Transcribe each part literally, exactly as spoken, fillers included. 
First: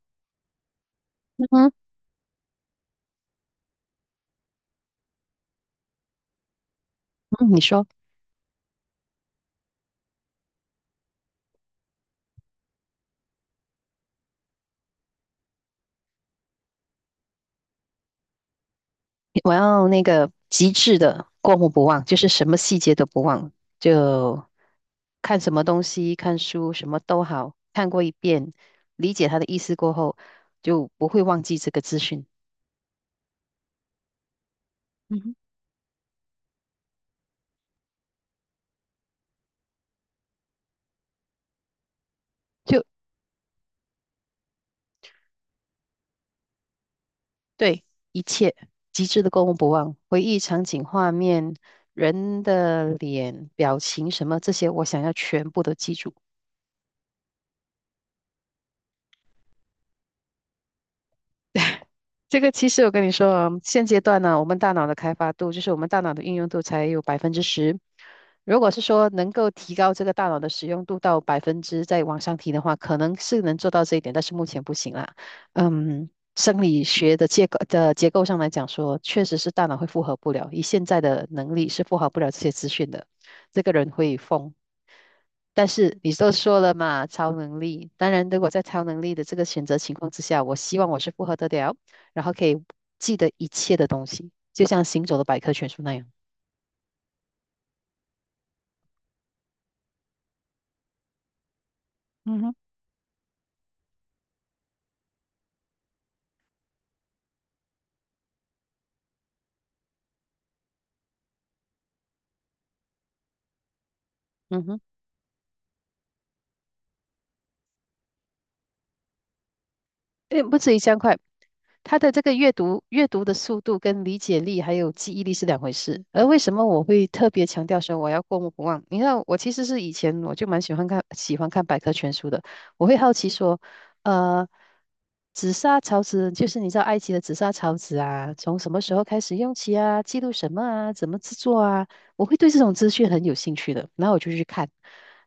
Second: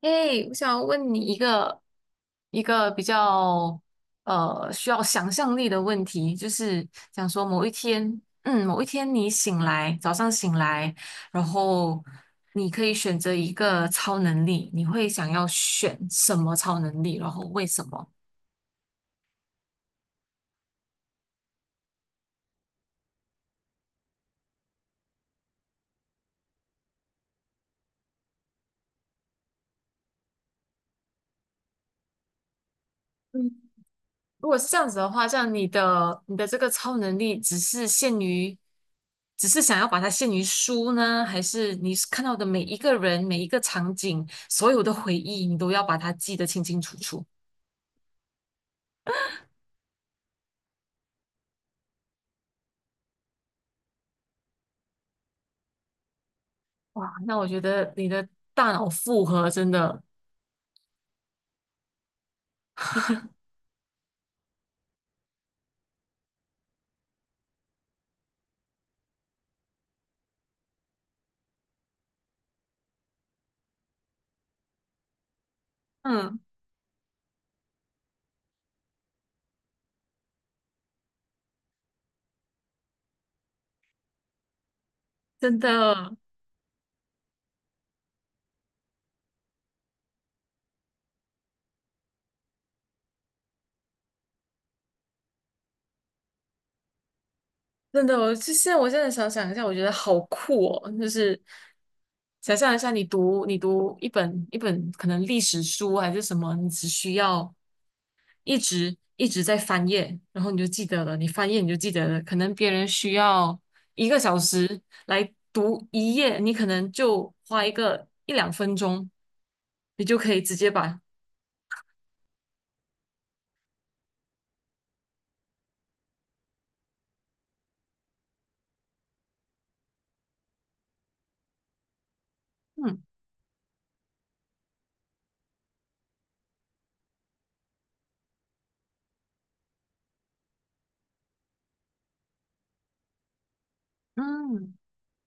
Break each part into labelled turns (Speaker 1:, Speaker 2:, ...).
Speaker 1: 诶，我想问你一
Speaker 2: 嗯
Speaker 1: 个一个比较呃需要想象力的问题，就是想说
Speaker 2: 嗯，你
Speaker 1: 某一
Speaker 2: 说，
Speaker 1: 天，嗯，某一天你醒来，早上醒来，然后你可以选择一个超能力，你会想要选什么超能力，然后为什么？
Speaker 2: 我要那个极致的过目不忘，就是什么细节都不忘，就看什么东西、看书什么都好，看过一遍，理解他的意思过后，就不会忘记这个资讯。
Speaker 1: 嗯。如果是这样子的
Speaker 2: 嗯
Speaker 1: 话，
Speaker 2: 哼。
Speaker 1: 像你的你的这个超能力只是限于，只是想要把它限于书呢，还是你是看到的每一
Speaker 2: 就，
Speaker 1: 个人、每一个场景、所有的回忆，你都要把它记得清清楚楚？
Speaker 2: 对，一切极致的过目不忘，回忆场景、画面、人的脸、表情什么这些，我想要全部都记住。
Speaker 1: 哇，那我觉得你的大脑负荷真的，
Speaker 2: 这个其实我跟你说啊，现阶段呢，我们大脑的开发度，就是我们大脑的运用度才有百分之十。如果是说能够提高这个大脑的使用度到百分之再往上提的话，可能是能做到这一点，但是目前不行啦。嗯，
Speaker 1: 嗯，
Speaker 2: 生理学的结构的结构上来讲说，确实是大脑会负荷不了，以现在的能力是负荷不了这些资讯的，这个人会疯。
Speaker 1: 真
Speaker 2: 但是你
Speaker 1: 的。
Speaker 2: 都说了嘛，超能力。当然，如果在超能力的这个选择情况之下，我希望我是复合得了，然后可以记得一切的东西，就像行走的百科全书那样。
Speaker 1: 真的，我就现在我现在想想一下，我觉得好酷哦，就是
Speaker 2: 嗯哼。
Speaker 1: 想象一下，你读你读一本一本可能历史书还是什么，你只需要一直一直在翻页，然后你就记得了，你翻页你就记得了，可能别人需要一个小
Speaker 2: 嗯
Speaker 1: 时
Speaker 2: 哼。
Speaker 1: 来读一页，你可能就花一个一两分钟，你就可以
Speaker 2: 诶，
Speaker 1: 直
Speaker 2: 不
Speaker 1: 接
Speaker 2: 止一千
Speaker 1: 把
Speaker 2: 块。他的这个阅读阅读的速度跟理解力还有记忆力是两回事。而为什么我会特别强调说我要过目不忘？你看，我其实是以前我就蛮喜欢看喜欢看百科全书的，我会
Speaker 1: 嗯
Speaker 2: 好奇说，呃，紫砂陶瓷，就是你知道埃及的紫砂陶瓷啊，从什么时候开始用起啊，记录什么啊，怎么制作啊，我会对这种资讯很有兴趣的，然后我就去看。
Speaker 1: 嗯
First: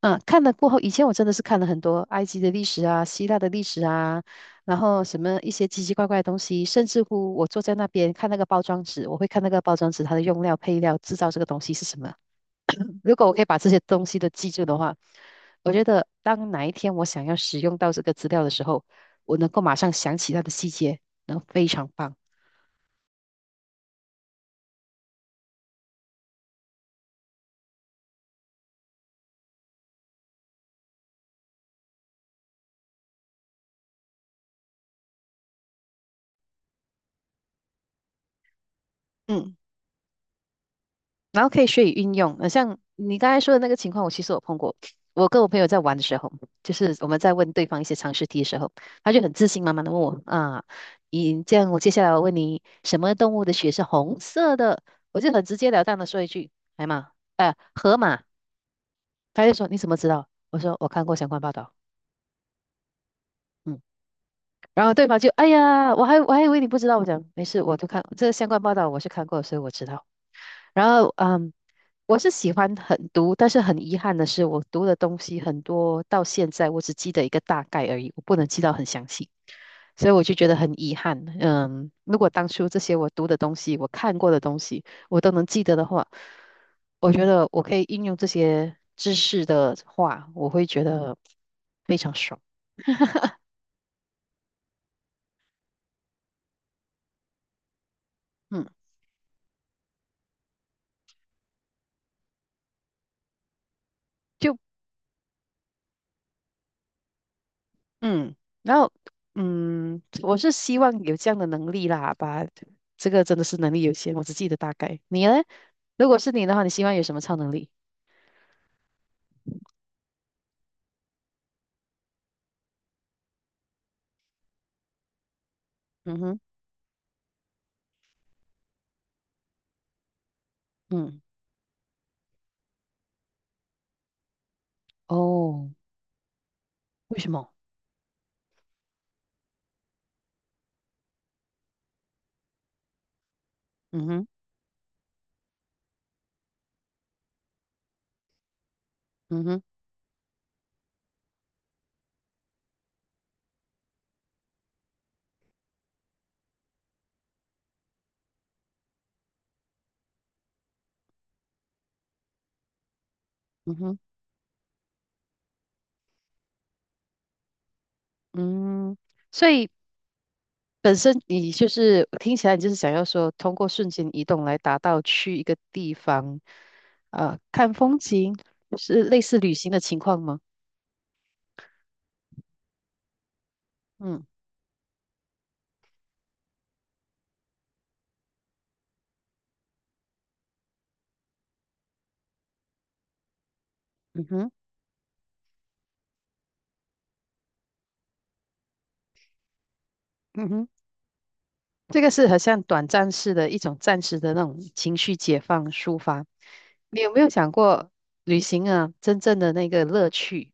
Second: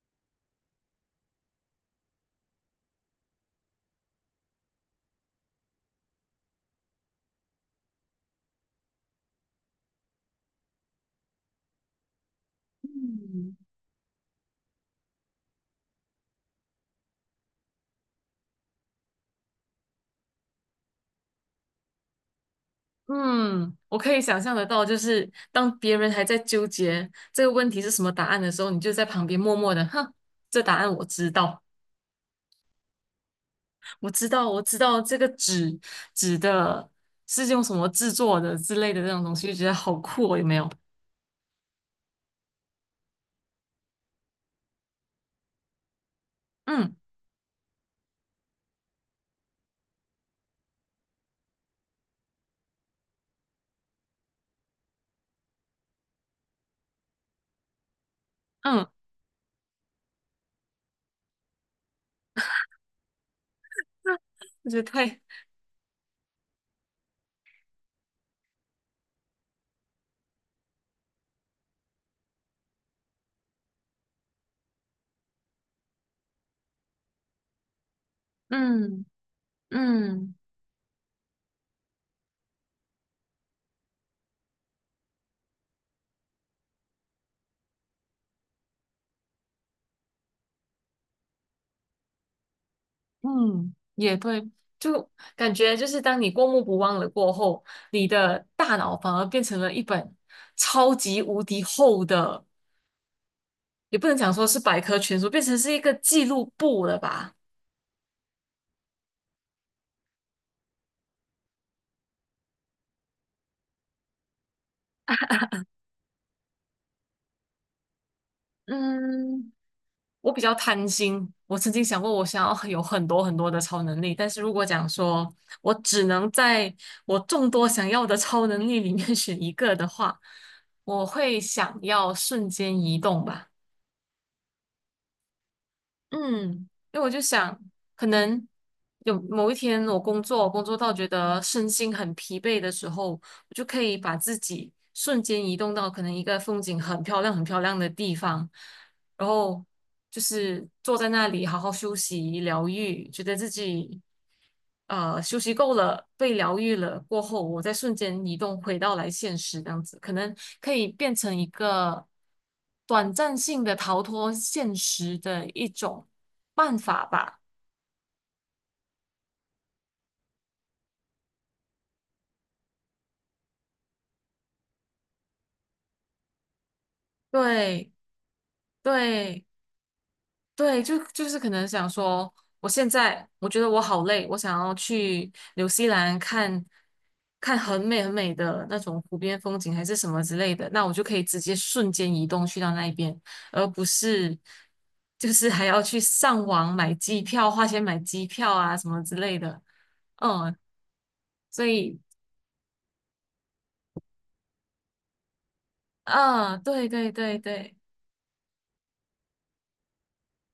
Speaker 2: 嗯，看了过后，以前我真的是看了很多埃及的历史啊、希腊的历史啊，然后什么一些奇奇怪怪的东西，甚至乎我坐在那边看那个包装纸，我会看那个包装纸它的用料、配料、制造这个东西是什么。如果我可以
Speaker 1: 嗯。
Speaker 2: 把这些东西都记住的话，我觉得当哪一天我想要使用到这个资料的时候，我能够马上想起它的细节，然后非常棒。
Speaker 1: 嗯，我可以想象得到，就是当别人还在纠结这个问题是什么答案的时候，你就在旁边默默的，哼，这答案我知道，我知道，我知道这个纸纸的是用什么制作的之类的这种东西，就
Speaker 2: 嗯。
Speaker 1: 觉得好酷哦，有没有？
Speaker 2: 然后可以学以运用。呃，像你刚才说的那个情况，我其实有碰过。我跟我朋友在玩的时候，就
Speaker 1: 嗯
Speaker 2: 是我们在问对方一些常识题的时候，他就很自信满满的问我啊，你这样，我接下来我问你，什么动物的血是红色的？我就很直截了当的说一句，海马，呃，河马。
Speaker 1: 嗯，
Speaker 2: 他就说你怎么知道？我说我看过相关报道。嗯。
Speaker 1: 那我觉得
Speaker 2: 然后对方
Speaker 1: 太，
Speaker 2: 就哎呀，我还我还以为你不知道，我讲没事，我就看这个相关报道，我是看过，所以我知道。然后，嗯，我是喜欢很读，但是很遗憾的是，我读的东西很多，到现在我只记得一个大概而已，我不能记到很
Speaker 1: 嗯
Speaker 2: 详细，所以我就
Speaker 1: 嗯
Speaker 2: 觉得很遗憾。嗯，如果当初这些我读的东西，我看过的东西，我都能记得的话，我觉得我可以应用这些知识的话，我会觉得非常爽。
Speaker 1: 嗯，也对，就感觉就是当你过目不忘了过后，你的
Speaker 2: 嗯，
Speaker 1: 大脑反而变成了一本超级无敌厚的。也不能讲说
Speaker 2: 就
Speaker 1: 是百科全书，变成是一个记录簿了吧？
Speaker 2: 嗯，然后嗯，我是希望有这样的能力啦，把这个真的是能力有限，我只记得大概。你呢？如果是你的话，你希望有什么超能力？
Speaker 1: 嗯，我比较贪心，我曾经想过我想要有很多很多的超能力，但是如果讲说我只
Speaker 2: 嗯
Speaker 1: 能
Speaker 2: 哼。
Speaker 1: 在我众多想要的超能力里面 选一个的话，我
Speaker 2: 嗯。
Speaker 1: 会想要瞬间移动吧。
Speaker 2: 哦，
Speaker 1: 嗯，因为我
Speaker 2: 为
Speaker 1: 就
Speaker 2: 什么？
Speaker 1: 想，可能有某一天我工作，工作到觉得身心很疲惫的时候，我就可以
Speaker 2: 嗯
Speaker 1: 把
Speaker 2: 哼。
Speaker 1: 自己瞬间移动到可能一个风景很漂亮、很漂亮的地方，然
Speaker 2: 嗯哼。
Speaker 1: 后就是坐在那里好好休息、疗愈，觉得自己呃休息够了、被疗愈了过后，我再瞬间移动回到来现实这样子，可能可以变成一个短暂性的
Speaker 2: 嗯哼。
Speaker 1: 逃脱现实的一种办法吧。
Speaker 2: 嗯，所以本身你就是听起来你就是想要说，通过瞬间移动来达到去一个地方，呃，看
Speaker 1: 对
Speaker 2: 风景，是类似
Speaker 1: 对。
Speaker 2: 旅行的情况吗？
Speaker 1: 对，就就是可能想说，我现在我觉得我好
Speaker 2: 嗯。
Speaker 1: 累，我想要去纽西兰看看很美很美的那种湖边风景，还是什么之类的，那我就可以直接瞬间移动去到那一边，而不
Speaker 2: 嗯
Speaker 1: 是
Speaker 2: 哼。
Speaker 1: 就是还要去上网买机票，花钱买机票啊什么之类的。
Speaker 2: 嗯
Speaker 1: 嗯，
Speaker 2: 哼。
Speaker 1: 所以，
Speaker 2: 这个是很像短暂式的一种暂时的那种情绪解放抒发。
Speaker 1: 嗯，对
Speaker 2: 你
Speaker 1: 对
Speaker 2: 有没有
Speaker 1: 对
Speaker 2: 想
Speaker 1: 对。
Speaker 2: 过旅行啊，真正的那个乐趣？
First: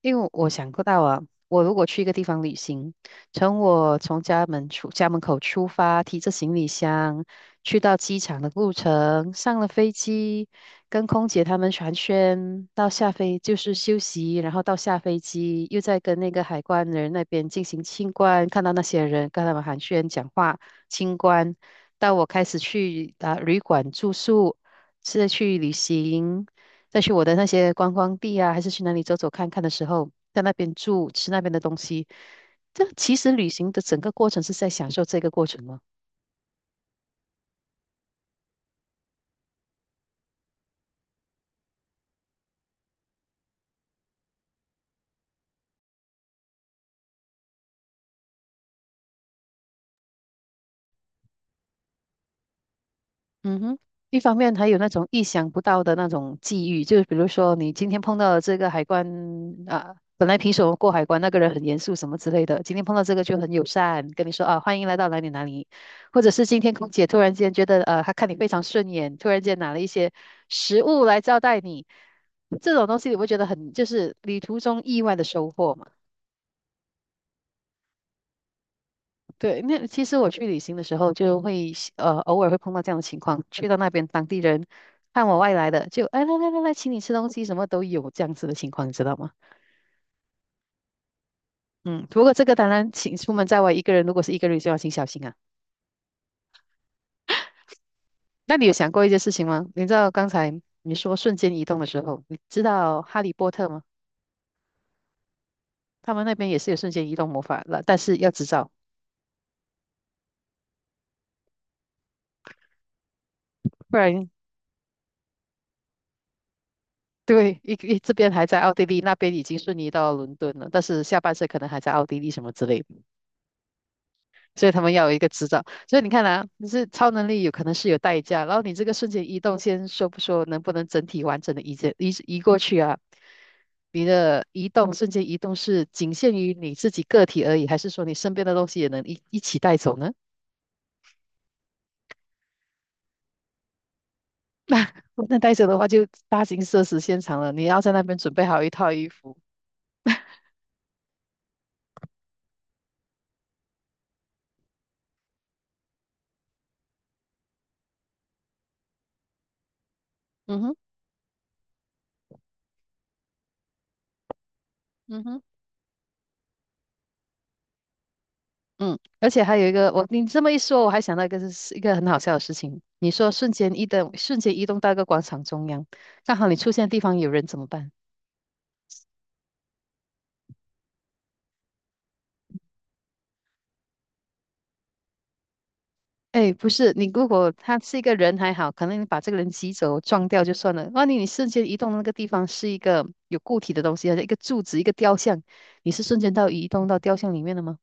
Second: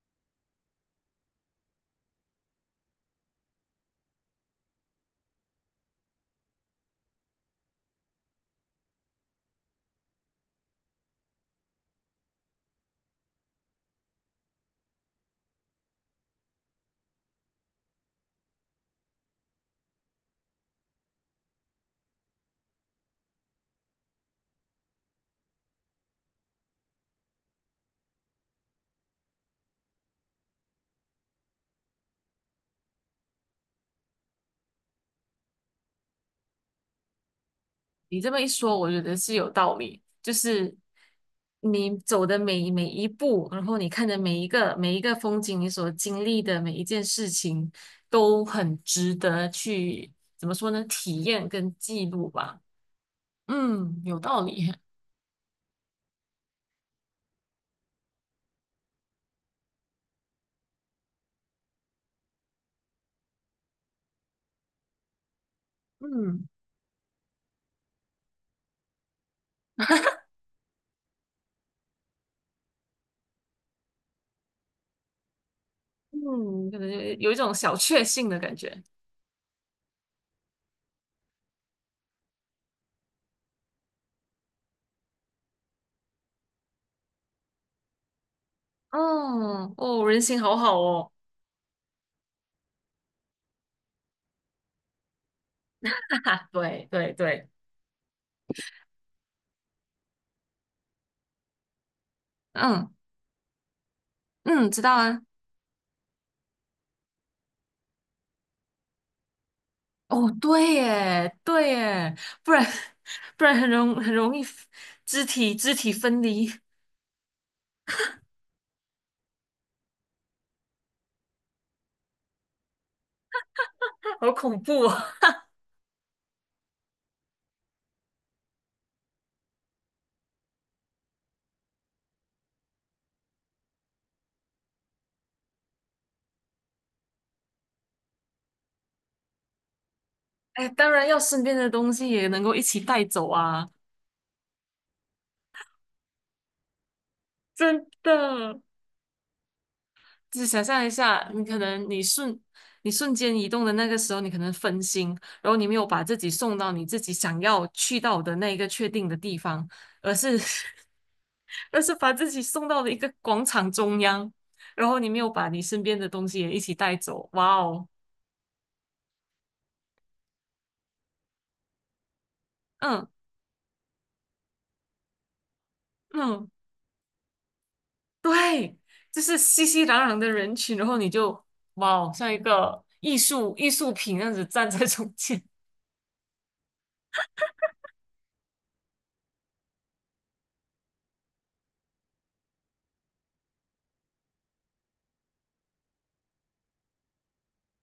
Speaker 2: 因为我想过到啊，我如果去一个地方旅行，从我从家门出家门口出发，提着行李箱去到机场的路程，上了飞机，跟空姐他们寒暄，到下飞就是休息，然后到下飞机又再跟那个海关人那边进行清关，看到那些人跟他们寒暄讲话。清关，到我开始去啊、旅馆住宿，是去旅行，再去我的那些观光地啊，还是去哪里走走看看的时候，在那边住，吃那边的东西。这其实旅行的整个过程是在享受这个过程吗？
Speaker 1: 你这么一说，我觉得是有道理。就是你走的每每一步，然后你看的每一个每一个风景，你所经历的每一件事情，都很值得去，怎么说呢？体验跟记录吧。
Speaker 2: 嗯哼。
Speaker 1: 嗯，有
Speaker 2: 一方
Speaker 1: 道
Speaker 2: 面还
Speaker 1: 理。
Speaker 2: 有那 种意想不到的那种际遇，就是比如说你今天碰到了这个海关啊，本来平时我们过海关那个人很严肃什么之类的，今天碰到这个就很友善，跟你说啊欢迎来到哪里哪里，或者是
Speaker 1: 嗯
Speaker 2: 今天空姐突然间觉得呃她看你非常顺眼，突然间拿了一些食物来招待你，这种东西你会觉得很就是旅途中意外的收获嘛？
Speaker 1: 嗯，可能有有一种小确幸的感觉。
Speaker 2: 对，那其实我去旅行的时候，就会喜呃偶尔会碰到这样的情况，去到那边当地人看我外来的，就哎来来来来，请你吃东西，什么都有这样子的情况，你知道吗？
Speaker 1: 哦哦，人心好好哦。
Speaker 2: 嗯，不过这个当然，请出门在外一个人，如果是一个人就要请小心啊。
Speaker 1: 对对对，
Speaker 2: 那你有想过一件事情吗？你知道刚才你说瞬间移动的时候，你知
Speaker 1: 嗯
Speaker 2: 道哈利波特吗？
Speaker 1: 嗯，知道啊。
Speaker 2: 他们那边也是有瞬间移动魔法了，但是要执照，
Speaker 1: 哦，对耶，对耶，不然 不然很容
Speaker 2: 不
Speaker 1: 很
Speaker 2: 然
Speaker 1: 容易肢体肢体分离，
Speaker 2: 对，一一这边还在奥地利，那边已经瞬移到伦敦了，但是下半身可能还在奥地利什么之类的。
Speaker 1: 好恐
Speaker 2: 所以他
Speaker 1: 怖
Speaker 2: 们
Speaker 1: 哦！
Speaker 2: 要有一个执照。所以你看啊，就是超能力有可能是有代价，然后你这个瞬间移动，先说不说能不能整体完整的移移移过去啊？你的移动瞬间移动是仅限于你自己个体而已，还是说你身边的东西也能一一起带走呢？
Speaker 1: 哎，当然要身边的东西也能够一起带走啊，
Speaker 2: 那带走的话就大型社死现场了，你要
Speaker 1: 真
Speaker 2: 在那边准备
Speaker 1: 的。
Speaker 2: 好一套衣服。
Speaker 1: 就想象一下，你可能你瞬你瞬间移动的那个时候，你可能分心，然后你没有把自己送到你自己想要去到的那一个确定的地方，而是
Speaker 2: 嗯哼。
Speaker 1: 而是把自己送到了一个广场中央，然后你没
Speaker 2: 嗯
Speaker 1: 有
Speaker 2: 哼。
Speaker 1: 把你身边的东西也一起带走，哇哦！
Speaker 2: 嗯，而且还有一个，我你这么一说，我还想到一个是一个很好笑的事情。
Speaker 1: 嗯。
Speaker 2: 你说瞬间移动，瞬间移动到一个广场中央，刚好
Speaker 1: 嗯，
Speaker 2: 你出现的地方有人怎么办？
Speaker 1: 对，就是熙熙攘攘的人群，然后你就哇，哦，像一个艺术艺术品那样子站在中间，
Speaker 2: 哎，不是，你如果他是一个人还好，可能你把这个人挤走、撞掉就算了。万一你瞬间移动的那个地方是一个有固体的东西，好像一个柱子、一个雕像，你是瞬间到移动到雕像里面了吗？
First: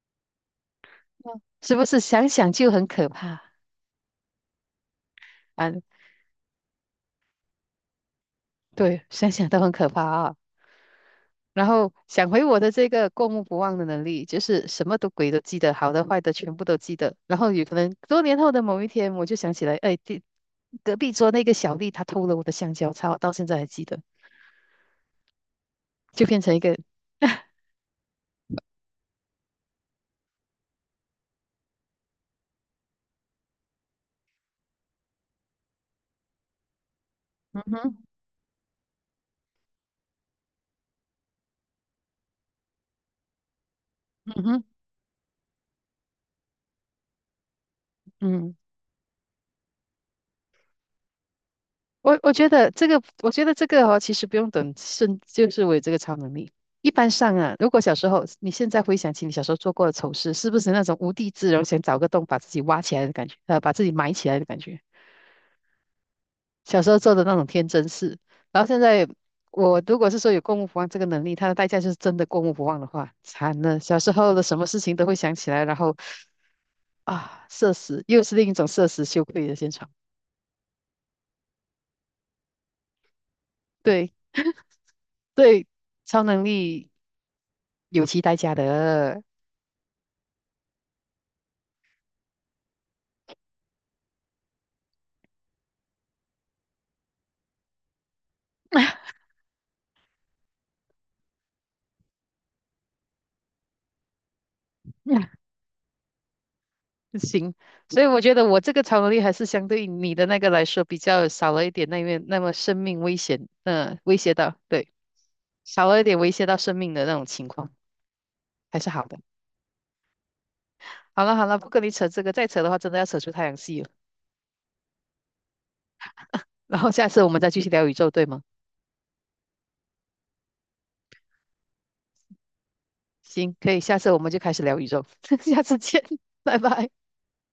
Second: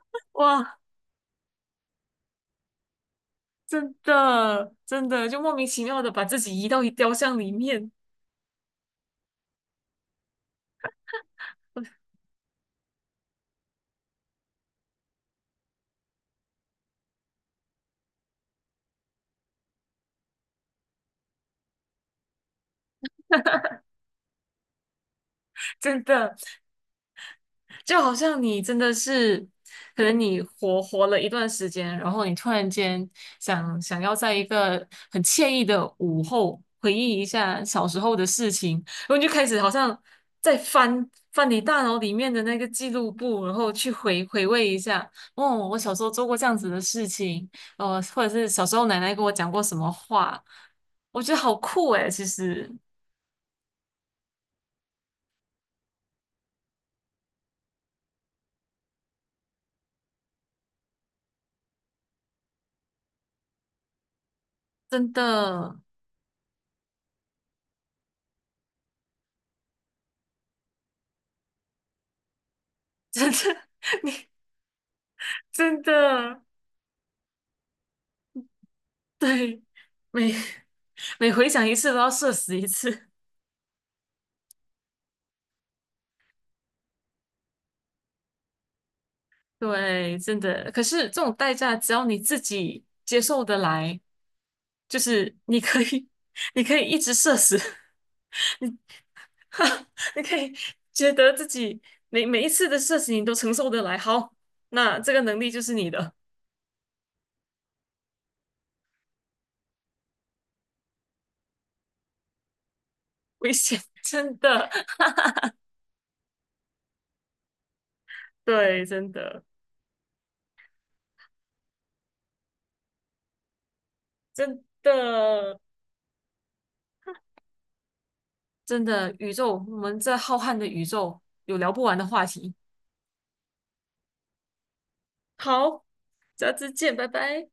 Speaker 1: 哇，
Speaker 2: 嗯是不是想想就很可怕
Speaker 1: 真的真的就莫名
Speaker 2: 啊？
Speaker 1: 其妙的把自己移到一雕像里面，
Speaker 2: 对，想想都很可怕啊。然后想回我的这个过目不忘的能力，就是什么都鬼都记得，好的坏的全部都记得。然后有可能多年后的某一天，我就想起来，哎，这隔壁桌那个小丽她偷了我的香蕉，她到现在还记得。
Speaker 1: 真
Speaker 2: 就
Speaker 1: 的。
Speaker 2: 变成一个，
Speaker 1: 就好像你真的是，可能你活活了一段时间，然后你突然间想想要在一个很惬意的午后回忆一
Speaker 2: 嗯
Speaker 1: 下小
Speaker 2: 哼。
Speaker 1: 时候的事情，然后你就开始好像在翻翻你大脑里面的那个记录簿，然后去回
Speaker 2: 嗯
Speaker 1: 回
Speaker 2: 哼。
Speaker 1: 味一下，哦，我小时候做过这样子的事情，呃，或者是
Speaker 2: 嗯，
Speaker 1: 小时候奶奶跟我讲过什么话，我觉得好酷诶，
Speaker 2: 我
Speaker 1: 其
Speaker 2: 我觉
Speaker 1: 实
Speaker 2: 得这个，我觉得这个哦，其实不用等甚就是我有这个超能力。一般上啊，如果小时候，你现在回想起你小时候做过的丑事，是不是那种无地自容，想找个洞把自己挖起来的感觉，呃，把自己埋起来的感觉？
Speaker 1: 真的，
Speaker 2: 小时候做的那种天真事，然后现在我如果是说有过目不忘这个能力，它的代价就是真的过目不忘的 话，
Speaker 1: 真的，
Speaker 2: 惨了，小时候的什么事情都会想起来，然
Speaker 1: 真
Speaker 2: 后
Speaker 1: 的。
Speaker 2: 啊，社死，又是另一种社死 羞愧的
Speaker 1: 对，
Speaker 2: 现场。
Speaker 1: 每 每回想一次都要社死一次，
Speaker 2: 对。对，超能力有其代价的。
Speaker 1: 对，真的。可是这种代价，只要你自己接受得来，就是你可以，你可以一直社死，你 你可以觉得自己每每一次的社死你都承受得来，好，那这个能 力就是你的。
Speaker 2: 行，所以我觉得我这个超能力还是相对于你的那个来说比较少了一点那面那么生命危险，
Speaker 1: 危险，
Speaker 2: 嗯、威胁
Speaker 1: 真
Speaker 2: 到，
Speaker 1: 的，
Speaker 2: 对，少了一点威胁到生命的那种情况，还
Speaker 1: 对，
Speaker 2: 是好
Speaker 1: 真
Speaker 2: 的。
Speaker 1: 的，
Speaker 2: 好了好了，不跟你扯这个，再扯的话真的要扯出太阳系了。
Speaker 1: 真的，
Speaker 2: 然后下次我们再继续聊宇宙，对吗？
Speaker 1: 真的，宇宙，我们在浩瀚的宇宙有聊不完的话题。
Speaker 2: 行，可以，下次我们就开始聊宇宙，下次
Speaker 1: 好，
Speaker 2: 见，
Speaker 1: 下
Speaker 2: 拜
Speaker 1: 次
Speaker 2: 拜。
Speaker 1: 见，拜拜。